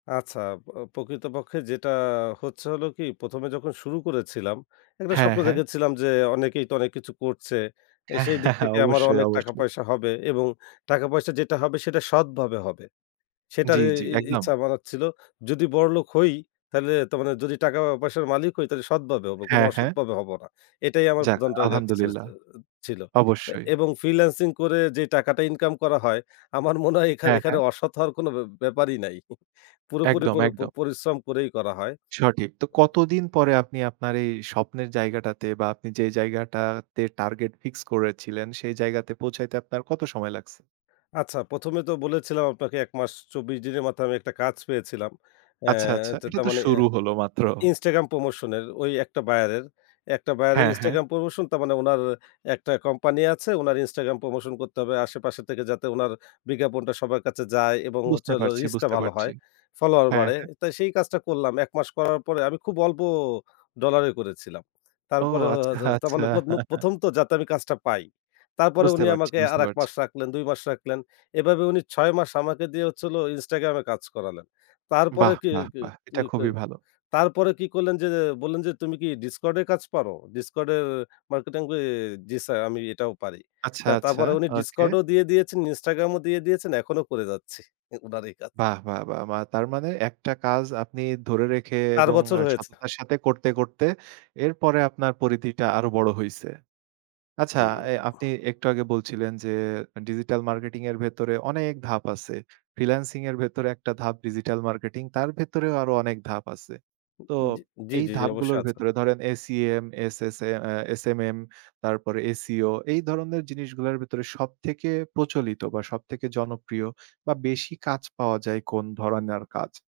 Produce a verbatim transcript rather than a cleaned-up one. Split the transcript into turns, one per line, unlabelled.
আচ্ছা। আব অ প্রকৃতপক্ষে যেটা হচ্ছে হল কি প্রথম এ যখন শুরু করেছিলাম একটা
হ্যাঁ,
স্বপ্ন
হ্যাঁ।
দেখেছিলাম যে, অনেকেই তো অনেক কিছু করছে। এ সেই দিক থেকে আমারও
অবশ্যই,
অনেক টাকা
অবশ্যই।
পয়সা হবে এবং টাকাপয়সা যেটা হবে সেটা সৎভাবে হবে। সেটার
জি,
এ
জি,
ই
একদম।
ইচ্ছা আমার ছিল। যদি বড়লোক হই তাইলে তো মানে যদি টাকা পয়সার মালিক হই তাইলে সৎভাবে হব। কোনো
হ্যাঁ, হ্যাঁ।
অসৎভাবে হব না। এটাই আমার
যাক,
প্রধান টার্গেট
আলহামদুলিল্লাহ।
[unintelligible] ছিল
অবশ্যই।
এবং ফ্রিল্যান্সিং করে যে টাকাটা ইনকাম করা হয় আমার মনে হয় এখান
হ্যাঁ,
এখানে
হ্যাঁ।
অসৎ হওয়ার কোনো ব্যা ব্যাপারই নাই পুরোপুরি
একদম,
পুরি প
একদম।
পরিশ্রম করেই করা হয়।
সঠিক। তো কতদিন পরে আপনি আপনার এই স্বপ্নের জায়গাটাতে বা আপনি যে জায়গাটাতে টার্গেট ফিক্স করেছিলেন সেই জায়গাতে পৌঁছাইতে আপনার কত সময় লাগছে?
আচ্ছা, প্রথম এ তো বলেছিলাম আপনাকে এক মাস চব্বিশ দিনের মাথায় আমি একটা কাজ পেয়েছিলাম। অ্যা
আচ্ছা, আচ্ছা,
তো
এটা
তার
তো
মানে এ্যা
শুরু হল মাত্র।
Instagram প্রমোশন এর ওই একটা বায়ারের একটা বায়ারের
হ্যাঁ, হ্যাঁ।
Instagram promotion. তার মানে উনার একটা কোম্পানি আছে, উনার Instagram প্রমোশন করতে হবে আশেপাশে থেকে যাতে উনার বিজ্ঞাপনটা সবার কাছে যায় এবং হচ্ছে
বুঝতে
হলো
পারছি,
রিচটা
বুঝতে
ভালো
পারছি।
হয়। ফলোয়ার
হ্যাঁ,
বাড়ে।
হ্যাঁ।
তাই সেই কাজটা করলাম। এক মাস করার পরে আমি খুব অল্প ডলারে করেছিলাম।
ও
তারপরে হ
আচ্ছা,
য তার
আচ্ছা
মানে [unintelligible] প্রথম তো যাতে আমি কাজটা পাই। তারপরে
বুঝতে
উনি
পারছি,
আমাকে আর
বুঝতে
এক
পারছি।
মাস রাখলেন, দুই মাস রাখলেন। এভাবে উনি ছয় মাস আমাকে দিয়ে হচ্ছে হল Instagram এ কাজ করালেন। তারপরে
বাহ!
কি
বাহ!
কি
বাহ!
কি
এটা
কি,
খুবই ভালো।
তারপরে কি করলেন যে বললেন যে, "তুমি কি Discord এ কাজ পারো? Discord এর মার্কেটিং?" কি "জি স্যার আমি এটাও পারি।"
আচ্ছা,
তা
আচ্ছা।
তারপরে উনি
ওকে।
Discord ও দিয়ে দিয়েছেন, Instagram ও দিয়ে দিয়েছেন। এখনো করে যাচ্ছি উনার এই কাজ।
বাহ! বাহ! বাহ! বা তার মানে একটা কাজ আপনি ধরে রেখে
চার
এবং
বছর হয়েছে।
সততার সাথে করতে, করতে এরপরে আপনার পরিধিটা আরো বড় হইছে। আচ্ছা
জি।
এ আপনি একটু আগে বলছিলেন যে ডিজিটাল মার্কেটিং এর ভেতরে অনেক ধাপ আছে। ফ্রিল্যান্সিং এর ভেতরে একটা ধাপ ডিজিটাল মার্কেটিং, তার ভেতরেও আরো অনেক ধাপ আছে।
উ,
তো
জি জি,
এই
জি, জি অবশ্যই
ধাপগুলোর
আছে।
ভেতরে ধরেন এসইএম, এসএসএ, এ্যা এসএমএম, তারপরে এসইও এই ধরনের জিনিসগুলার ভেতরে সবথেকে প্রচলিত বা সবথেকে জনপ্রিয় বা বেশি কাজ পাওয়া যায় কোন ধরনের কাজ?